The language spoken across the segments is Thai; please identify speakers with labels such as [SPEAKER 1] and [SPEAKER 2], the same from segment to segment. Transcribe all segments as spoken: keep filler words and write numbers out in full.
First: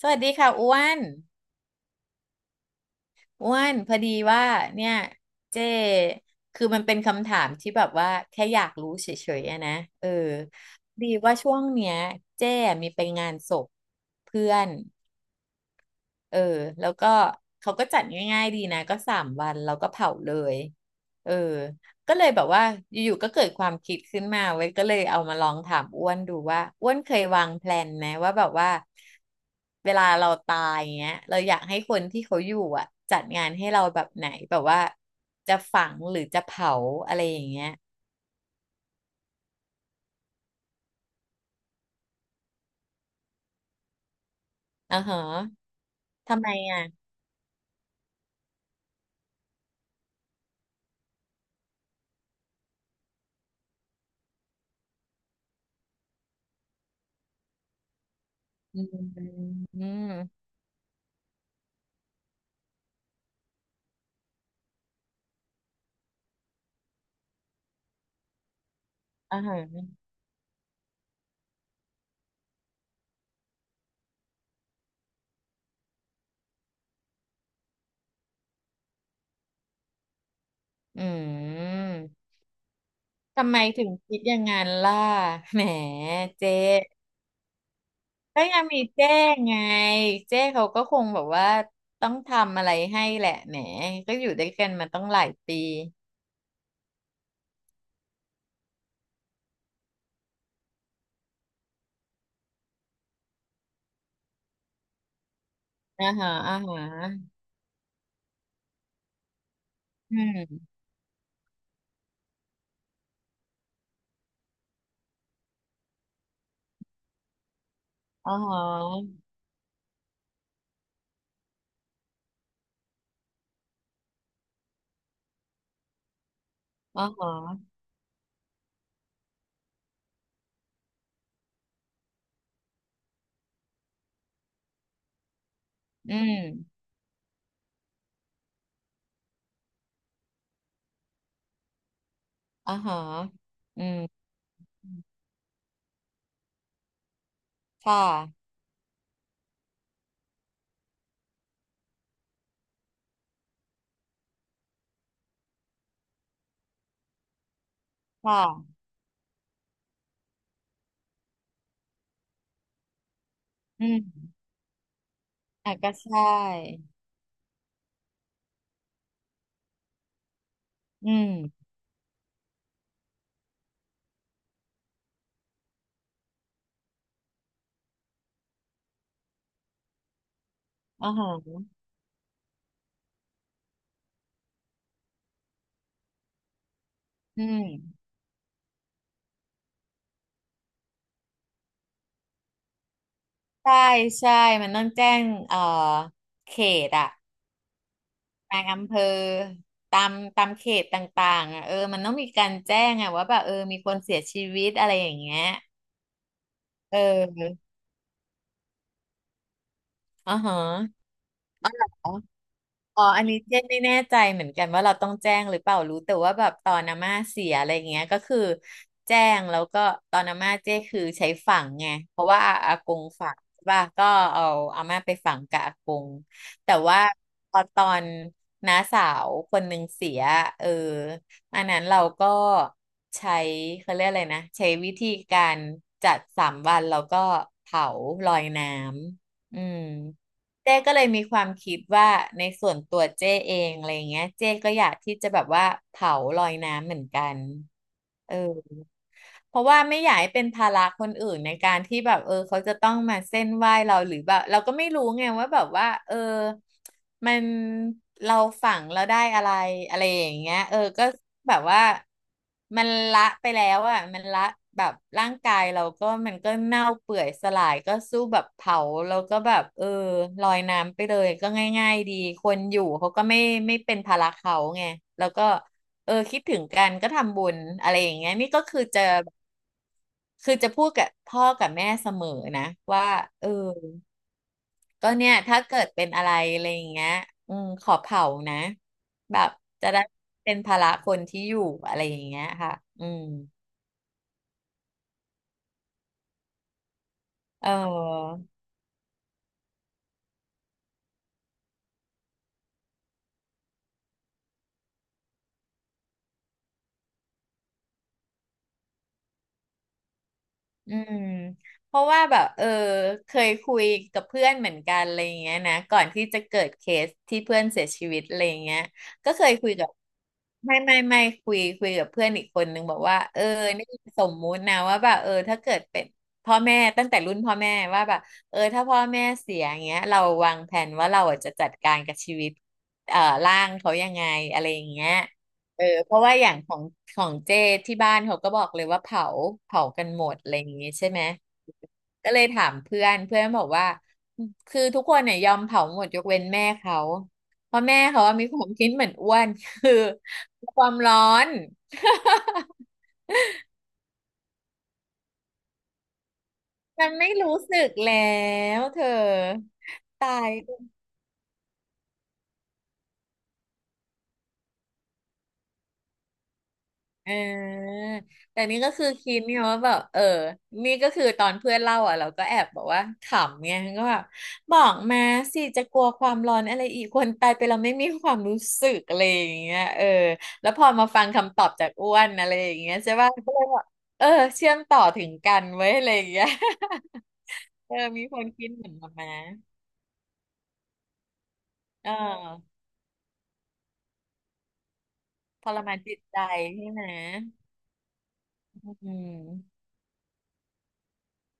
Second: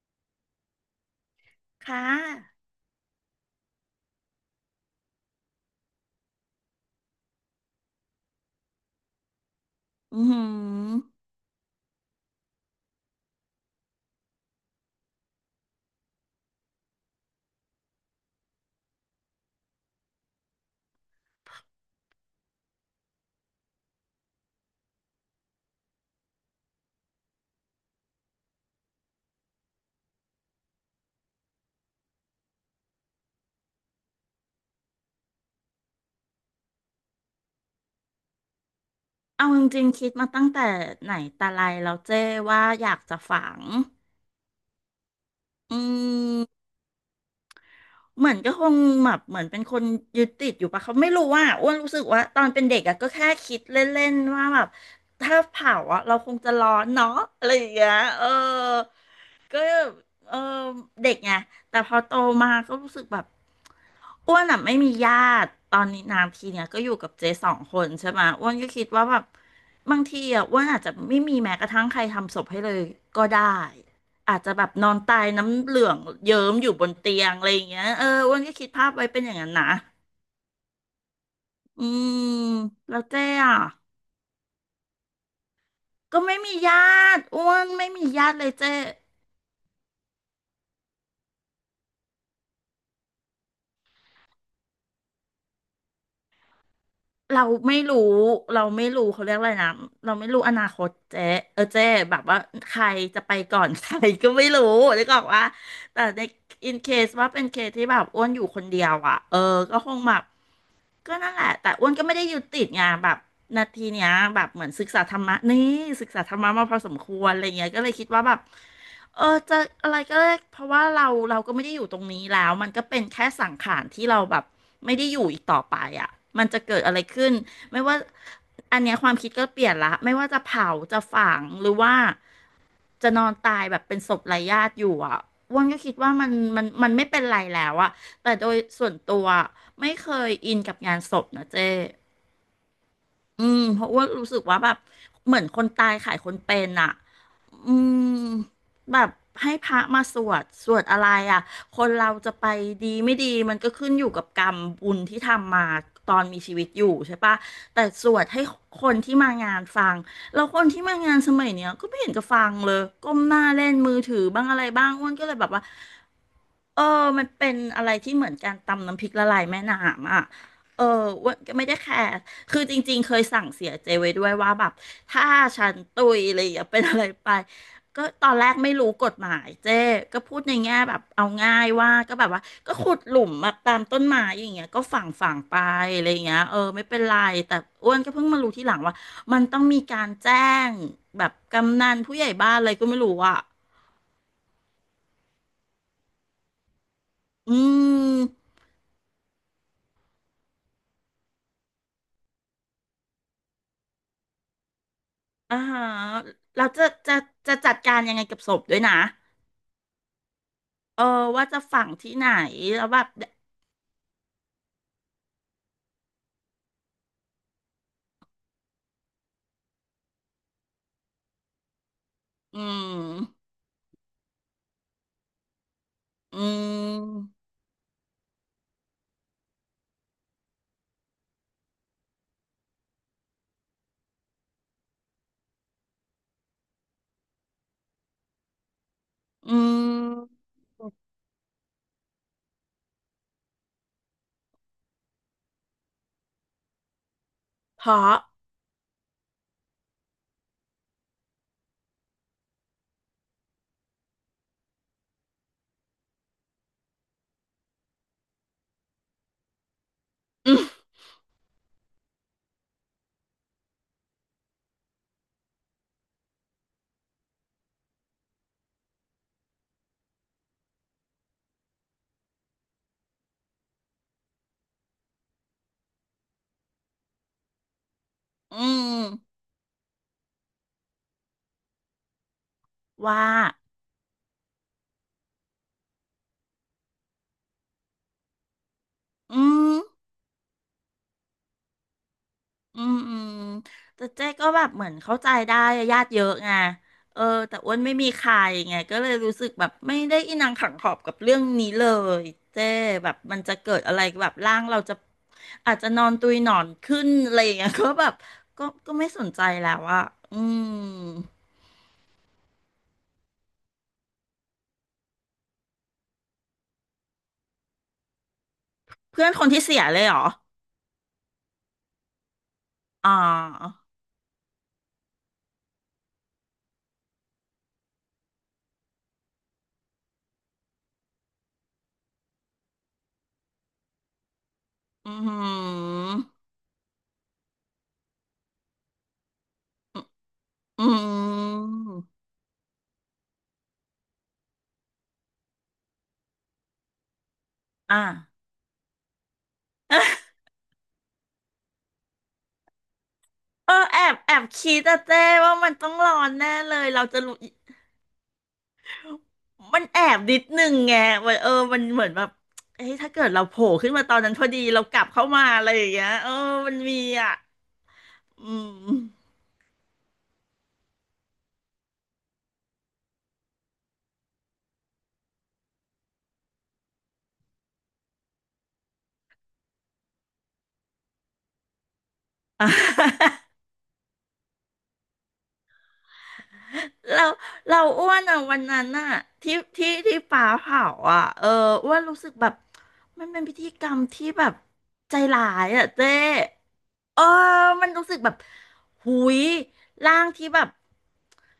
[SPEAKER 1] สวัสดีค่ะอ้วน
[SPEAKER 2] ค่ะ
[SPEAKER 1] อ้วนพอดีว่าเนี่ยเจ้คือมันเป็นคำถามที่แบบว่าแค่อยากรู้เฉยๆอะนะเออ
[SPEAKER 2] อือหื
[SPEAKER 1] พอดี
[SPEAKER 2] อ
[SPEAKER 1] ว่าช่วงเนี้ยเจ้มีไปงานศพเพื่อน เออแล้วก็เขาก็จัดง่ายๆดีนะก็สามวันเราก็เผาเลยเออก็เลยแบบว่าอยู่ๆก็เกิดความคิดขึ้นมาเว้ยก็เลยเอามาลองถามอ้วนดูว่าอ้วนเคยวางแพลนไหมว่าแบบว่าเวลาเราตายเงี้ยเราอยากให้คนที่เขาอยู่อ่ะจัดงานให้เราแบบไหนแบบว่าจะฝังหรือจะเผาอะไรอย่างเงี้ย
[SPEAKER 2] เอาจริงๆคิดมาตั้งแต่ไหนแต่ไรแล้วเจ้ว่าอยากจะฝัง
[SPEAKER 1] อ่าฮะ
[SPEAKER 2] อื
[SPEAKER 1] ทำไม
[SPEAKER 2] ม
[SPEAKER 1] อ่ะ
[SPEAKER 2] เหมือนก็คงแบบเหมือนเป็นคนยึดติดอยู่ปะเขาไม่รู้ว่าอ้วนรู้สึกว่าตอนเป็นเด็กอะก็แค่คิดเล่นๆว่าแบบถ้าเผาอะเราคงจะร้อนเนาะอะไรอย่างเงี้ยเออ
[SPEAKER 1] อืม
[SPEAKER 2] ก็เ
[SPEAKER 1] อืม
[SPEAKER 2] ออเด็กไงแต่พอโตมาก็รู้สึกแบบอ้วนอ่ะไม่มีญาติตอนนี้นานทีเนี่ยก็อยู่กับเจ๊สองคนใช่ไหมอ้วนก็คิดว่าแบบ
[SPEAKER 1] อ่าฮะ
[SPEAKER 2] บางทีอ่ะอ้วนอาจจะไม่มีแม้กระทั่งใครทำศพให้เลยก็ได้อาจจะแบบนอนตายน้ำเหลืองเยิ้มอยู่บนเตียงอะไรอย่างเงี้ยเอออ้วนก็คิดภาพไว้เป็นอย่างนั้นนะ
[SPEAKER 1] อื
[SPEAKER 2] อืม
[SPEAKER 1] ม
[SPEAKER 2] แล้วเจ๊
[SPEAKER 1] ทำ
[SPEAKER 2] อ่ะ
[SPEAKER 1] ไมถึงคิดอย่างนั้นล่ะแหม
[SPEAKER 2] ก็ไม่
[SPEAKER 1] เจ๊
[SPEAKER 2] มีญาติอ้วนไม่มีญาติ
[SPEAKER 1] ก็
[SPEAKER 2] เลย
[SPEAKER 1] ยัง
[SPEAKER 2] เจ๊
[SPEAKER 1] มีเจ๊ไงเจ๊เขาก็คงแบบว่าต้องทำอะไรให้แหละแหมก็อยู่ด้วยกันมาต้องหลายปี
[SPEAKER 2] เราไม่รู้เราไม่รู้เขาเรียกอะไรนะเราไม่รู้อนาคตเจ๊เออเจ๊แบบว่าใครจะไปก่อน ใครก็ไม่รู้นึกออกว่าแต่
[SPEAKER 1] อ่า
[SPEAKER 2] ใน
[SPEAKER 1] ฮะอ่า
[SPEAKER 2] อิน
[SPEAKER 1] ฮ
[SPEAKER 2] เคสว่า
[SPEAKER 1] ะ
[SPEAKER 2] เป็นเคสที่แบบอ้วนอยู่คนเดียวอ่ะเออก็คงแบ
[SPEAKER 1] อื
[SPEAKER 2] บ
[SPEAKER 1] ม
[SPEAKER 2] ก็นั่นแหละแต่อ้วนก็ไม่ได้ยึดติดไงแบบนาทีเนี้ยแบบเหมือนศึกษาธรรมะนี่ศึกษาธรรมะมาพอสมควรอะไรเงี้ยก็เลยคิดว่าแบ
[SPEAKER 1] อ่า
[SPEAKER 2] บ
[SPEAKER 1] ฮะ
[SPEAKER 2] เออจะอะไรก็ได้เพราะว่าเราเราก็ไม่ได้อยู่ตรงนี้แล้วมันก็เป็นแค่สังขารที่เราแบบไม่ได้อยู่อีกต่อไปอ่ะมันจะเกิดอะไร
[SPEAKER 1] อ่าฮ
[SPEAKER 2] ขึ้น
[SPEAKER 1] ะ
[SPEAKER 2] ไม่ว่าอันเนี้ยความคิดก็เปลี่ยนละไม่ว่าจะเผาจะฝังหรือว่าจะนอนตายแบบเป็นศพไร้ญาติอยู่อ่ะอ้วนก็คิดว่า
[SPEAKER 1] อื
[SPEAKER 2] มันมัน
[SPEAKER 1] ม
[SPEAKER 2] มันไม่เป็นไรแล้วอ่ะแต่โดยส่วนตัวไม่เคยอินกับงานศพนะเจ้
[SPEAKER 1] อ่าฮะ
[SPEAKER 2] อืมเพ
[SPEAKER 1] อื
[SPEAKER 2] ราะว่า
[SPEAKER 1] ม
[SPEAKER 2] รู้สึกว่าแบบเหมือนคนตายขายคนเป็นอ่ะอืม
[SPEAKER 1] ค่ะ
[SPEAKER 2] แบบให้พระมาสวดสวดอะไรอ่ะคนเราจะไปดีไม่ดีมันก็ขึ้นอยู่กับกรรมบุญที่ทำมาตอนมีชีวิตอยู่ใช่ปะแต่สวด
[SPEAKER 1] ค
[SPEAKER 2] ให้
[SPEAKER 1] ่ะ
[SPEAKER 2] คนที่มางานฟังแล้วคนที่มางานสมัยเนี้ยก็ไม่เห็นจะฟังเลยก้มหน้าเล่น
[SPEAKER 1] อื
[SPEAKER 2] มือถือ
[SPEAKER 1] ม
[SPEAKER 2] บ้างอะไรบ้างอ้วนก็เลยแบบว่า
[SPEAKER 1] อ่ะก็ใช่
[SPEAKER 2] เออมันเป็นอะไรที่เหมือนการตำน้ำพริกละลายแม่น้ำอ่ะเออ
[SPEAKER 1] อืม
[SPEAKER 2] อ้วนก็ไม่ได้แคร์ คือจริงๆ เคยสั่งเสียเจไว้ด้วยว่าแบบถ้าฉันตุยอะไรอย่างเงี้ยเป็นอะไรไปก็ตอนแรกไม่รู้กฎหมายเจ๊ก็พูดในแง่แบบ
[SPEAKER 1] อ่า
[SPEAKER 2] เอา
[SPEAKER 1] ฮะ
[SPEAKER 2] ง่ายว่าก็แบบว่าก็ขุดหลุมมาตามต้นไม้อย่างเงี้ยก็ฝังฝังไปอะไรอย่างเงี้ยเออไม่เป็นไร
[SPEAKER 1] อื
[SPEAKER 2] แต่
[SPEAKER 1] ม
[SPEAKER 2] อ้วนก็เพิ่งมารู้ทีหลังว่ามันต้องมีการแจ้งแบบกำนันผู้ใหญ่บ้านอะไรก็ไม่รู้อ่ะ
[SPEAKER 1] ใช่ใช่มันต้องแจ้งเอ่อเขตอะ
[SPEAKER 2] อืม
[SPEAKER 1] บางอำเภอตามตามเขตต่างๆอ่ะเออมันต้องมีการแจ้งอ่ะว่าแบบเออมีคนเสียชีวิตอะไรอย่างเงี้ย
[SPEAKER 2] อ่าฮะเราจะ
[SPEAKER 1] เ
[SPEAKER 2] จะจะ
[SPEAKER 1] ออ
[SPEAKER 2] จัดการยังไงกับศพด้วยนะ
[SPEAKER 1] อ๋อฮะ
[SPEAKER 2] เออว่าจะ
[SPEAKER 1] อ๋อ
[SPEAKER 2] ฝั
[SPEAKER 1] เหรอ
[SPEAKER 2] งที่ไหน
[SPEAKER 1] อ
[SPEAKER 2] แล้วแบ
[SPEAKER 1] ๋อ
[SPEAKER 2] บ
[SPEAKER 1] อันนี้เจ๊ไม่แน่ใจเหมือนกันว่าเราต้องแจ้งหรือเปล่ารู้แต่ว่าแบบตอนอาม่าเสียอะไรเงี้ยก็คือแจ้งแล้วก็ตอนอาม่าเจ๊คือใช้ฝังไงเพราะว่าอา
[SPEAKER 2] อื
[SPEAKER 1] อาก
[SPEAKER 2] ม
[SPEAKER 1] งฝังใช่ป่ะก็เอาอาม่าไปฝังกับอากง
[SPEAKER 2] อื
[SPEAKER 1] แต่ว่า
[SPEAKER 2] ม
[SPEAKER 1] พอตอนน้าสาวคนหนึ่งเสียเอออันนั้นเราก็ใช้เขาเรียกอะไรนะใช้วิธีการจัดสามวันแล้วก็เผาลอยน้
[SPEAKER 2] อื
[SPEAKER 1] ำอืม
[SPEAKER 2] ม
[SPEAKER 1] เจ้ก็เลยมีความคิดว่าในส่วนตัวเจ้เองอะไรเงี้ยเจ้ก็อยากที่จะแบบว่าเผาลอยน้ำเหมือนกัน
[SPEAKER 2] เพราะ
[SPEAKER 1] เออ เพราะว่าไม่อยากให้เป็นภาระคนอื่นในการที่แบบเออเขาจะต้องมาเส้นไหว้เราหรือแบบเราก็ไม่รู้ไงว่าแบบว่าเออมันเราฝังเราได้อะไรอะไรอย่าง
[SPEAKER 2] อื
[SPEAKER 1] เงี้ย
[SPEAKER 2] ม
[SPEAKER 1] เออก็แบบว่ามันละไปแล้วอ่ะมันละแบบร่างกายเราก็มันก็เน่าเปื่อยสลายก็สู้แบบเผาแล้วก็แบบเออลอยน้ำไปเลยก็ง่ายๆดีคนอยู่เขาก็ไม่ไม่เป็นภาระเขาไงแล้วก็ เออคิดถึงกันก็ทำบุญอะไรอย่างเงี้ยนี่
[SPEAKER 2] อื
[SPEAKER 1] ก็คือ
[SPEAKER 2] ม
[SPEAKER 1] จะคือจะพูดกับพ่อกับแม่เสมอนะว่า
[SPEAKER 2] ว่า
[SPEAKER 1] เออก็เนี่ยถ้าเกิดเป็นอะไรอะไรอย่างเงี้ยอืมขอเผานะแบ
[SPEAKER 2] อื
[SPEAKER 1] บ
[SPEAKER 2] ม
[SPEAKER 1] จะได้เป็นภาระคนที่อยู่อะไรอย่างเงี้ยค่ะ
[SPEAKER 2] อืม
[SPEAKER 1] อื
[SPEAKER 2] อื
[SPEAKER 1] ม
[SPEAKER 2] มแต่เจ๊ก็แบบเหมือนเข้าใจได้อะญาติเยอะไงเออแต่
[SPEAKER 1] เ
[SPEAKER 2] อ้วนไม่มีใคร
[SPEAKER 1] ออ
[SPEAKER 2] ไงก็เลยรู้สึกแบบไม่ได้อินังขังขอบกับเรื่องนี้เลยเจ๊แบบมันจะเกิดอะไรแบบร่างเราจะอาจจะนอนตุยหนอนขึ้นอะไรอย่างเงี้ย ก็แบบก็ก็ไม่สนใจแล้วอะอืม
[SPEAKER 1] อืมเพราะว่าแบบเออเคยคุยกับเพื่อนเหมือนกันอะไรอย่างเงี้ยนะก่อนที่จะเกิดเคสที่เพื่อนเสียชีวิตอะไรอย่างเงี้ย
[SPEAKER 2] เพื่อน
[SPEAKER 1] ก็
[SPEAKER 2] ค
[SPEAKER 1] เค
[SPEAKER 2] น
[SPEAKER 1] ย
[SPEAKER 2] ที่
[SPEAKER 1] คุย
[SPEAKER 2] เสีย
[SPEAKER 1] กับ
[SPEAKER 2] เลยเหรอ
[SPEAKER 1] ไม่ไม่ไม่คุยคุยกับเพื่อนอีกคนนึงบอก
[SPEAKER 2] อ๋
[SPEAKER 1] ว่าเออ
[SPEAKER 2] อ
[SPEAKER 1] นี่สมมุตินะว่าแบบเออถ้าเกิดเป็นพ่อแม่ตั้งแต่รุ่นพ่อแม่ว่าแบบเออถ้าพ่อแม่เสียอย่างเงี้ยเราวางแผนว่าเราอ่ะจะจัดการกับชีวิตเอ่อร่างเขายังไงอะไรอย่างเงี้ย
[SPEAKER 2] อือหื
[SPEAKER 1] เออเพราะว่าอ
[SPEAKER 2] อ
[SPEAKER 1] ย่างของของเจที่บ้านเขาก็บอกเลยว่าเผาเผากันหมดอะไรอย่าง
[SPEAKER 2] อื
[SPEAKER 1] งี้ใช่ไหม
[SPEAKER 2] ม
[SPEAKER 1] ก็เลยถามเพื่อนเพื่อนบอกว่าคือทุกคนเนี่ยยอมเผาหมดยกเว้นแม่เขาเพราะแม่
[SPEAKER 2] อ่ะ
[SPEAKER 1] เขาว่ามีความคิดเหมือนอ้วนคือ ความร้อน
[SPEAKER 2] เออแอบแอบคิดอะเจ้ว่ามันต้องร้อนแน่เลยเรา
[SPEAKER 1] มัน
[SPEAKER 2] จะ
[SPEAKER 1] ไม่
[SPEAKER 2] รู้
[SPEAKER 1] รู้สึกแล้วเธอ
[SPEAKER 2] มันแอบนิ
[SPEAKER 1] ตา
[SPEAKER 2] ด
[SPEAKER 1] ย
[SPEAKER 2] นึงไงวัเออ มันเหมือนแบบเอ้ยถ้าเกิดเราโผล่ขึ้นมาตอนนั้นพอดีเรากลับเข้ามาอะไรอย่างเงี้ยเออ มันมี
[SPEAKER 1] เ
[SPEAKER 2] อ่ะ
[SPEAKER 1] ออ
[SPEAKER 2] อื
[SPEAKER 1] แต่นี่ก็
[SPEAKER 2] ม
[SPEAKER 1] คือคิดเนี่ยว่าแบบเออนี่ก็คือตอนเพื่อนเล่าอ่ะเราก็แอบบอกว่าขำไงก็แบบบอกมาสิจะกลัวความร้อนอะไรอีกคนตายไปเราไม่มีความรู้สึกอะไรอย่างเงี้ยเออแล้วพอมาฟังคำตอบจากอ้วนอะไร
[SPEAKER 2] อ่
[SPEAKER 1] อย่างเงี้ยใช่
[SPEAKER 2] ะ
[SPEAKER 1] ป่ะก็เลยแบบเออเชื่อมต่อถึงกันไว้ยอะไรอย่างเงี้ย
[SPEAKER 2] เรา เรา
[SPEAKER 1] เออ
[SPEAKER 2] อ้วน
[SPEAKER 1] มีค
[SPEAKER 2] อ่ะ
[SPEAKER 1] น
[SPEAKER 2] วัน
[SPEAKER 1] คิด
[SPEAKER 2] นั้
[SPEAKER 1] เห
[SPEAKER 2] น
[SPEAKER 1] มือน
[SPEAKER 2] อ่ะ
[SPEAKER 1] มานนะ
[SPEAKER 2] ที่ที่ที่ป่าเผาอ่ะเอออ้วน
[SPEAKER 1] เอ
[SPEAKER 2] รู้สึกแบบ
[SPEAKER 1] อ
[SPEAKER 2] มันเป็นพิธีกรรมที่แบบใจร้า
[SPEAKER 1] ท
[SPEAKER 2] ย
[SPEAKER 1] ร
[SPEAKER 2] อ่ะ
[SPEAKER 1] มาน
[SPEAKER 2] เจ้
[SPEAKER 1] จิตใจใช่ไหม
[SPEAKER 2] เออมันรู้สึกแบบ
[SPEAKER 1] อื
[SPEAKER 2] หุย
[SPEAKER 1] ม
[SPEAKER 2] ร่างที่แบบ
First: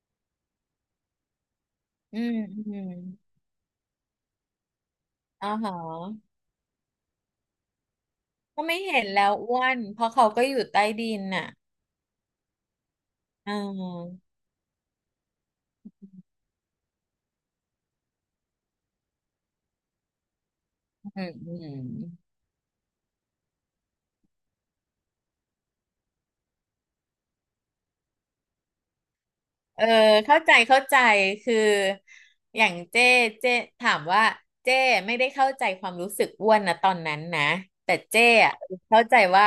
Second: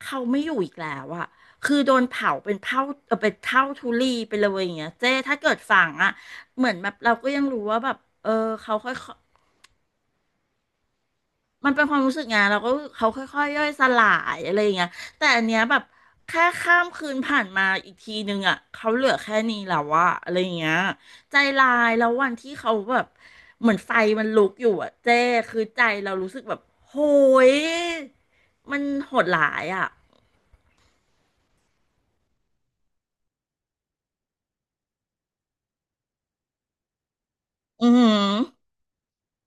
[SPEAKER 2] เขาไม่อยู่อีกแล้วอ่ะคือโดน
[SPEAKER 1] อื
[SPEAKER 2] เผา
[SPEAKER 1] ม
[SPEAKER 2] เป็น
[SPEAKER 1] อื
[SPEAKER 2] เท่า
[SPEAKER 1] ม
[SPEAKER 2] เออเป็นเท่าทุลีไปเลยอย่างเงี้ยเจ้ถ้า
[SPEAKER 1] อ๋
[SPEAKER 2] เกิ
[SPEAKER 1] อ
[SPEAKER 2] ด
[SPEAKER 1] เหรอ
[SPEAKER 2] ฝังอ่ะเหมือนแบบเราก็ยังรู้ว่าแบบเออ
[SPEAKER 1] ก็
[SPEAKER 2] เขา
[SPEAKER 1] ไม่
[SPEAKER 2] ค่อย
[SPEAKER 1] เห็นแล้วอ้วนเพราะเขาก็อยู่ใต้ดินน่ะ
[SPEAKER 2] มันเป็นความรู้สึกไงเราก็เขาค่อย
[SPEAKER 1] อื
[SPEAKER 2] ๆย่อยสลา
[SPEAKER 1] ม
[SPEAKER 2] ยอะไรอย่างเงี้ยแต่อันเนี้ยแบบแค่ข้ามคืนผ่านมาอีกทีนึงอ่ะเขาเหลือแค่นี้แล้วอะอะไรอย่างเงี้ย
[SPEAKER 1] อืม
[SPEAKER 2] ใจ
[SPEAKER 1] อื
[SPEAKER 2] ลา
[SPEAKER 1] ม
[SPEAKER 2] ยแล้ววันที่เขาแบบเหมือนไฟมันลุกอยู่อะเจ้คือใจเรารู้สึกแบบโหยมันโหดหลาย
[SPEAKER 1] เออ
[SPEAKER 2] อ่ะ
[SPEAKER 1] เข้าใจเข้าใจคืออย่างเจ้เจ้ถามว่าเจ้ไม่ได้เข้าใจความรู้สึกอ้วนนะตอนนั้นนะ
[SPEAKER 2] อือ
[SPEAKER 1] แต่
[SPEAKER 2] หือ
[SPEAKER 1] เจ้อะเข้าใจว่า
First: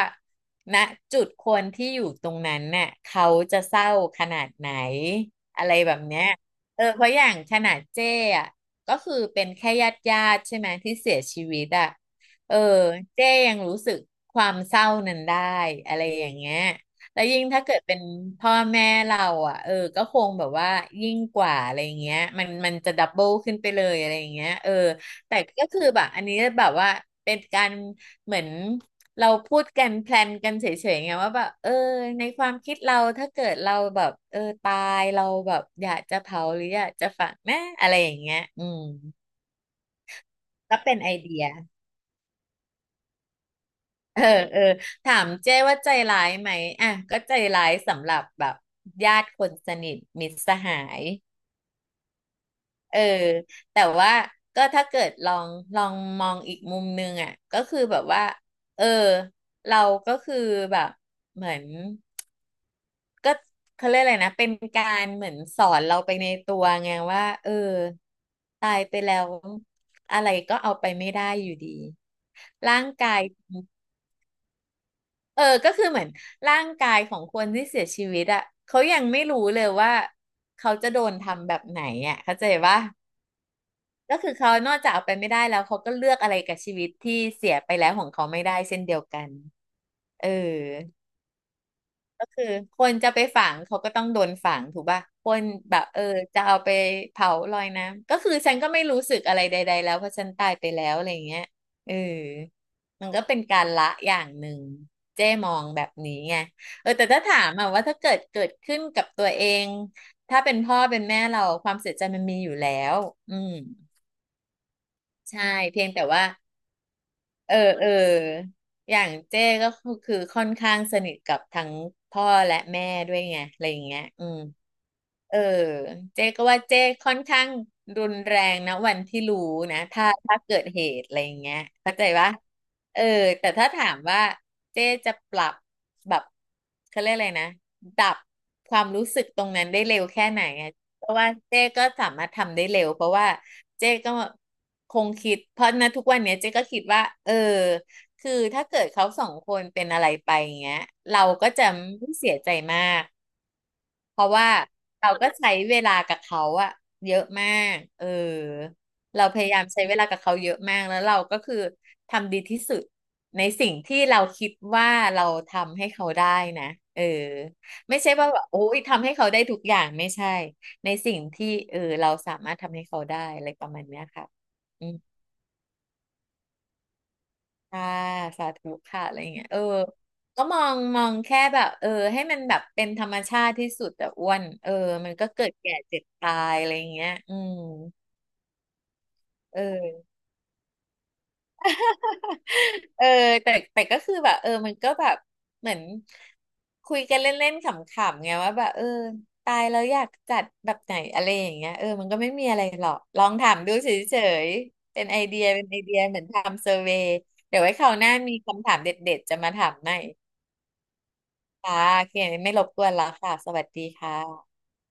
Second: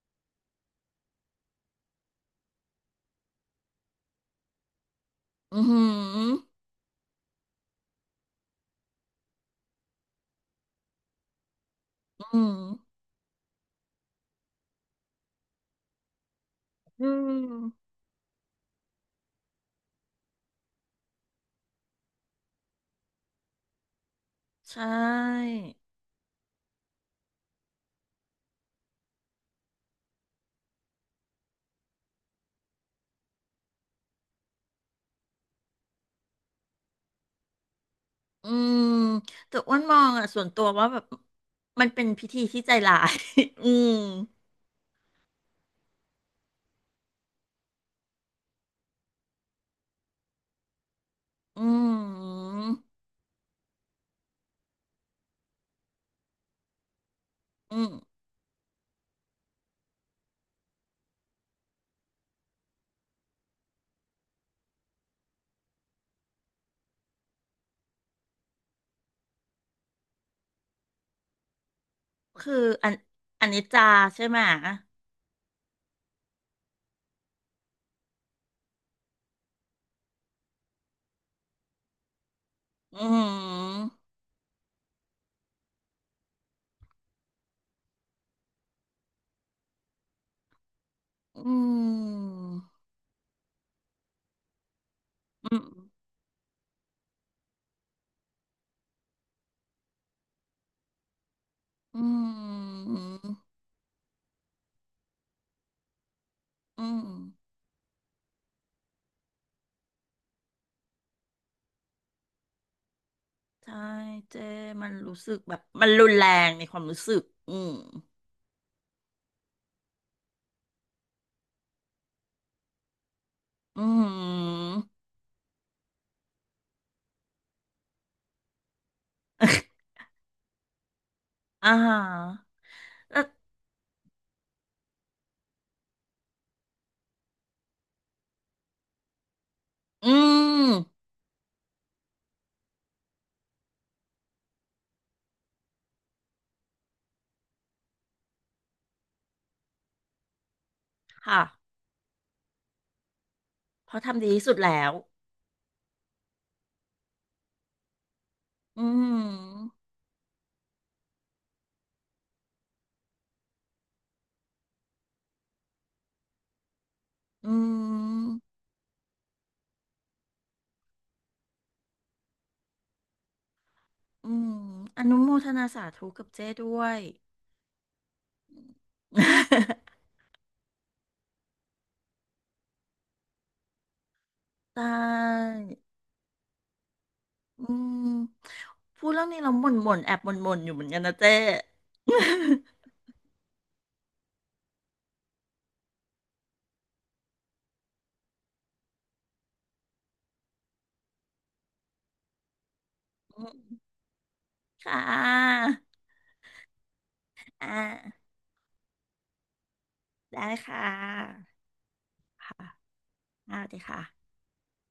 [SPEAKER 1] ณจุดคนที่อยู่ตรงนั้นน่ะเขาจะเศร้าขนาดไหน
[SPEAKER 2] อือ
[SPEAKER 1] อะไร
[SPEAKER 2] หื
[SPEAKER 1] แบบเนี้ย
[SPEAKER 2] อ
[SPEAKER 1] เออเพราะอย่างขนาดเจ้อะก็คือเป็นแค่ญาติญาติใช่ไหมที่เสียชีวิตอะ
[SPEAKER 2] อือหือ
[SPEAKER 1] เออเจ้ยังรู้สึกความเศร้านั้นได้อะไรอย่างเงี้ย
[SPEAKER 2] อื
[SPEAKER 1] แล้วยิ่งถ้าเกิด
[SPEAKER 2] ม
[SPEAKER 1] เป็นพ่อแม่เราอ่ะเออก็คงแบบว่ายิ่งกว่าอะไรอย่างเงี้ยมันมันจะดับเบิลขึ้นไปเลยอะไรอย่างเงี้ยเออ
[SPEAKER 2] ใช
[SPEAKER 1] แต่
[SPEAKER 2] ่
[SPEAKER 1] ก็คือแบบอันนี้แบบว่าเป็นการเหมือนเราพูดกันแพลนกันเฉยๆไงว่าแบบเออในความคิดเราถ้าเกิดเราแบบเออตายเราแบบอยากจะเผาหรืออยากจะฝังนะอะไรอย่างเงี้ย
[SPEAKER 2] อื
[SPEAKER 1] อืม
[SPEAKER 2] มแต่อ้วนมองอ่ะส่วนตัว
[SPEAKER 1] ก็
[SPEAKER 2] ว่า
[SPEAKER 1] เป็
[SPEAKER 2] แบ
[SPEAKER 1] น
[SPEAKER 2] บ
[SPEAKER 1] ไอเดีย
[SPEAKER 2] มันเป็นพิธีที่ใจร้าย อืม
[SPEAKER 1] เออเออถามเจ้ว่าใจร้ายไหมอ่ะก็ใจร้ายสำหรับแบบญาติคนสนิทมิตรสหาย
[SPEAKER 2] อืม
[SPEAKER 1] เออแต่ว่าก็ถ้าเกิดลองลองมองอีกมุมนึงอ่ะก็
[SPEAKER 2] อื
[SPEAKER 1] คือ
[SPEAKER 2] ม
[SPEAKER 1] แบบว่าเออเราก็คือแบบเหมือนก็เขาเรียกอะไรนะเป็นการเหมือนสอนเราไปในตัวไงว่าเออตายไปแล้วอะไรก็เอาไปไม่ได้อยู่ดี
[SPEAKER 2] คือ
[SPEAKER 1] ร่าง
[SPEAKER 2] อัน
[SPEAKER 1] กาย
[SPEAKER 2] อันนี้จาใช่ไหม
[SPEAKER 1] เออก็คือเหมือนร่างกายของคนที่เสียชีวิตอ่ะเขายังไม่รู้เลยว่าเขาจะโดนทำแบบไหนอ่ะเข้าใจปะ
[SPEAKER 2] อืม
[SPEAKER 1] ก็คือเขานอกจากเอาไปไม่ได้แล้วเขาก็เลือกอะไรกับชีวิตที่เสียไปแล้วของเขาไม่ได้เช่นเดียวกันเออ
[SPEAKER 2] อื
[SPEAKER 1] ก็
[SPEAKER 2] ม
[SPEAKER 1] คือคนจะไปฝังเขาก็ต้องโดนฝังถูกป่ะคน
[SPEAKER 2] อืม
[SPEAKER 1] แบบเออจะเอาไปเผาลอยน้ำก็คือฉันก็ไม่รู้สึกอะไรใดๆแล้วเพราะฉันตายไปแล้วอะไรอย่างเงี้ยเออ
[SPEAKER 2] อื
[SPEAKER 1] มันก็
[SPEAKER 2] ม
[SPEAKER 1] เป็นการละอย่างหนึ่งเจ้มองแบบนี้ไง
[SPEAKER 2] อื
[SPEAKER 1] เออ
[SPEAKER 2] ม
[SPEAKER 1] แต่ถ้าถามอะว่าถ้าเกิดเกิดขึ้นกับตัวเองถ้าเป็นพ่อเป็นแม่เราความเสียใจมันมีอยู่แล้วอืม
[SPEAKER 2] ใช่เจมันรู้สึก
[SPEAKER 1] ใช่
[SPEAKER 2] แบบ
[SPEAKER 1] เพี
[SPEAKER 2] มั
[SPEAKER 1] ย
[SPEAKER 2] น
[SPEAKER 1] งแต่
[SPEAKER 2] รุนแร
[SPEAKER 1] ว่า
[SPEAKER 2] งในความรู้สึกอื
[SPEAKER 1] เออ
[SPEAKER 2] ม
[SPEAKER 1] เอออย่างเจ้ก็คือคือค่อนข้างสนิทกับทั้งพ่อและแม่ด้วยไงอะไรอย่า
[SPEAKER 2] อื
[SPEAKER 1] งเงี้ยอืม
[SPEAKER 2] ม
[SPEAKER 1] เออเจ๊ก็ว่าเจ๊ค่อนข้างรุนแรงนะวันที่รู้นะ ถ้าถ้าเกิดเหตุอะไรอย่างเงี้ย
[SPEAKER 2] อ่า
[SPEAKER 1] เข้า
[SPEAKER 2] ฮะ
[SPEAKER 1] ใจปะเออ
[SPEAKER 2] แล้ว
[SPEAKER 1] แต่ถ้าถามว่าเจ๊จะปรับแบบเขาเรียกอะไรนะดับความรู้สึกตรงนั้นได้เร็ว
[SPEAKER 2] อื
[SPEAKER 1] แค่ไหนอะ
[SPEAKER 2] ม
[SPEAKER 1] เพราะว่าเจ๊ก็สามารถทำได้เร็วเพราะว่าเจ๊ก็คงคิดเพราะนะทุกวันเนี้ยเจ๊ก็คิดว่าเออคือถ้าเกิดเขาสองคนเป็นอะไรไปอย่างเงี้ยเรา
[SPEAKER 2] ค่ะ
[SPEAKER 1] ก็จะไม่เสียใจมาก
[SPEAKER 2] เพราะ
[SPEAKER 1] เพ
[SPEAKER 2] ทำดี
[SPEAKER 1] ราะ
[SPEAKER 2] ที่
[SPEAKER 1] ว่า
[SPEAKER 2] สุดแล้ว
[SPEAKER 1] เราก็ใช้เวลากับเขาอะเยอะมากเออ
[SPEAKER 2] อื
[SPEAKER 1] เราพยายาม
[SPEAKER 2] ม
[SPEAKER 1] ใช้เวลากับเขาเยอะมากแล้วเราก็คือทำดีที่สุดในสิ่งที่เราคิดว่าเราทำให้เขาได้นะเออ
[SPEAKER 2] อื
[SPEAKER 1] ไม่ใช่ว่าแบ
[SPEAKER 2] ม
[SPEAKER 1] บโอ้ยทำให้เขาได้ทุกอย่างไม่ใช่ ในสิ่งที่เออเราสามารถทำให้เขาได้อะไรประมาณเนี้ยค่ะ
[SPEAKER 2] อืมอนุโมทนาสาธุกับเจ้ด้วย
[SPEAKER 1] ค่ะสาธุค่ะอะไรอย่างเงี้ยเออก็มองมองแค่แบบเออให้มันแบบเป็นธรรมชาติที่สุดแต่อ้วนเออ
[SPEAKER 2] ใช่
[SPEAKER 1] มันก็เกิดแก่เจ็บตายอะไรอย่างเงี้ยอืม
[SPEAKER 2] อืมพูดเรื่องนี้เรา
[SPEAKER 1] เ
[SPEAKER 2] บ่นบ่น
[SPEAKER 1] ออ
[SPEAKER 2] แอบบ่นบ่นอยู่เหมือนกันนะเจ๊
[SPEAKER 1] เออแต่แต่ก็คือแบบเออมันก็แบบเหมือนคุยกันเล่นๆขำๆไงว่าแบบเออตายแล้วอยากจัดแบบไหนอะไรอย่างเงี้ยเออมันก็ไม่มีอะไรหรอกลองถามดู เฉย
[SPEAKER 2] ค่
[SPEAKER 1] ๆเป็นไอเดีย
[SPEAKER 2] ะ
[SPEAKER 1] เป็นไอเดียเหมือนทำเซอร์เวย์เดี๋ยว
[SPEAKER 2] อ่
[SPEAKER 1] ไว้คราวหน้า
[SPEAKER 2] า
[SPEAKER 1] มีคำถามเด็ดๆจะมาถามใหม่
[SPEAKER 2] ได้ค่ะ
[SPEAKER 1] ค่ะโอเคไม่
[SPEAKER 2] ค่ะ
[SPEAKER 1] รบกวนแล้วค่ะ ส
[SPEAKER 2] อ่า
[SPEAKER 1] วัส
[SPEAKER 2] ดี
[SPEAKER 1] ดี
[SPEAKER 2] ค่ะ
[SPEAKER 1] ค่ะ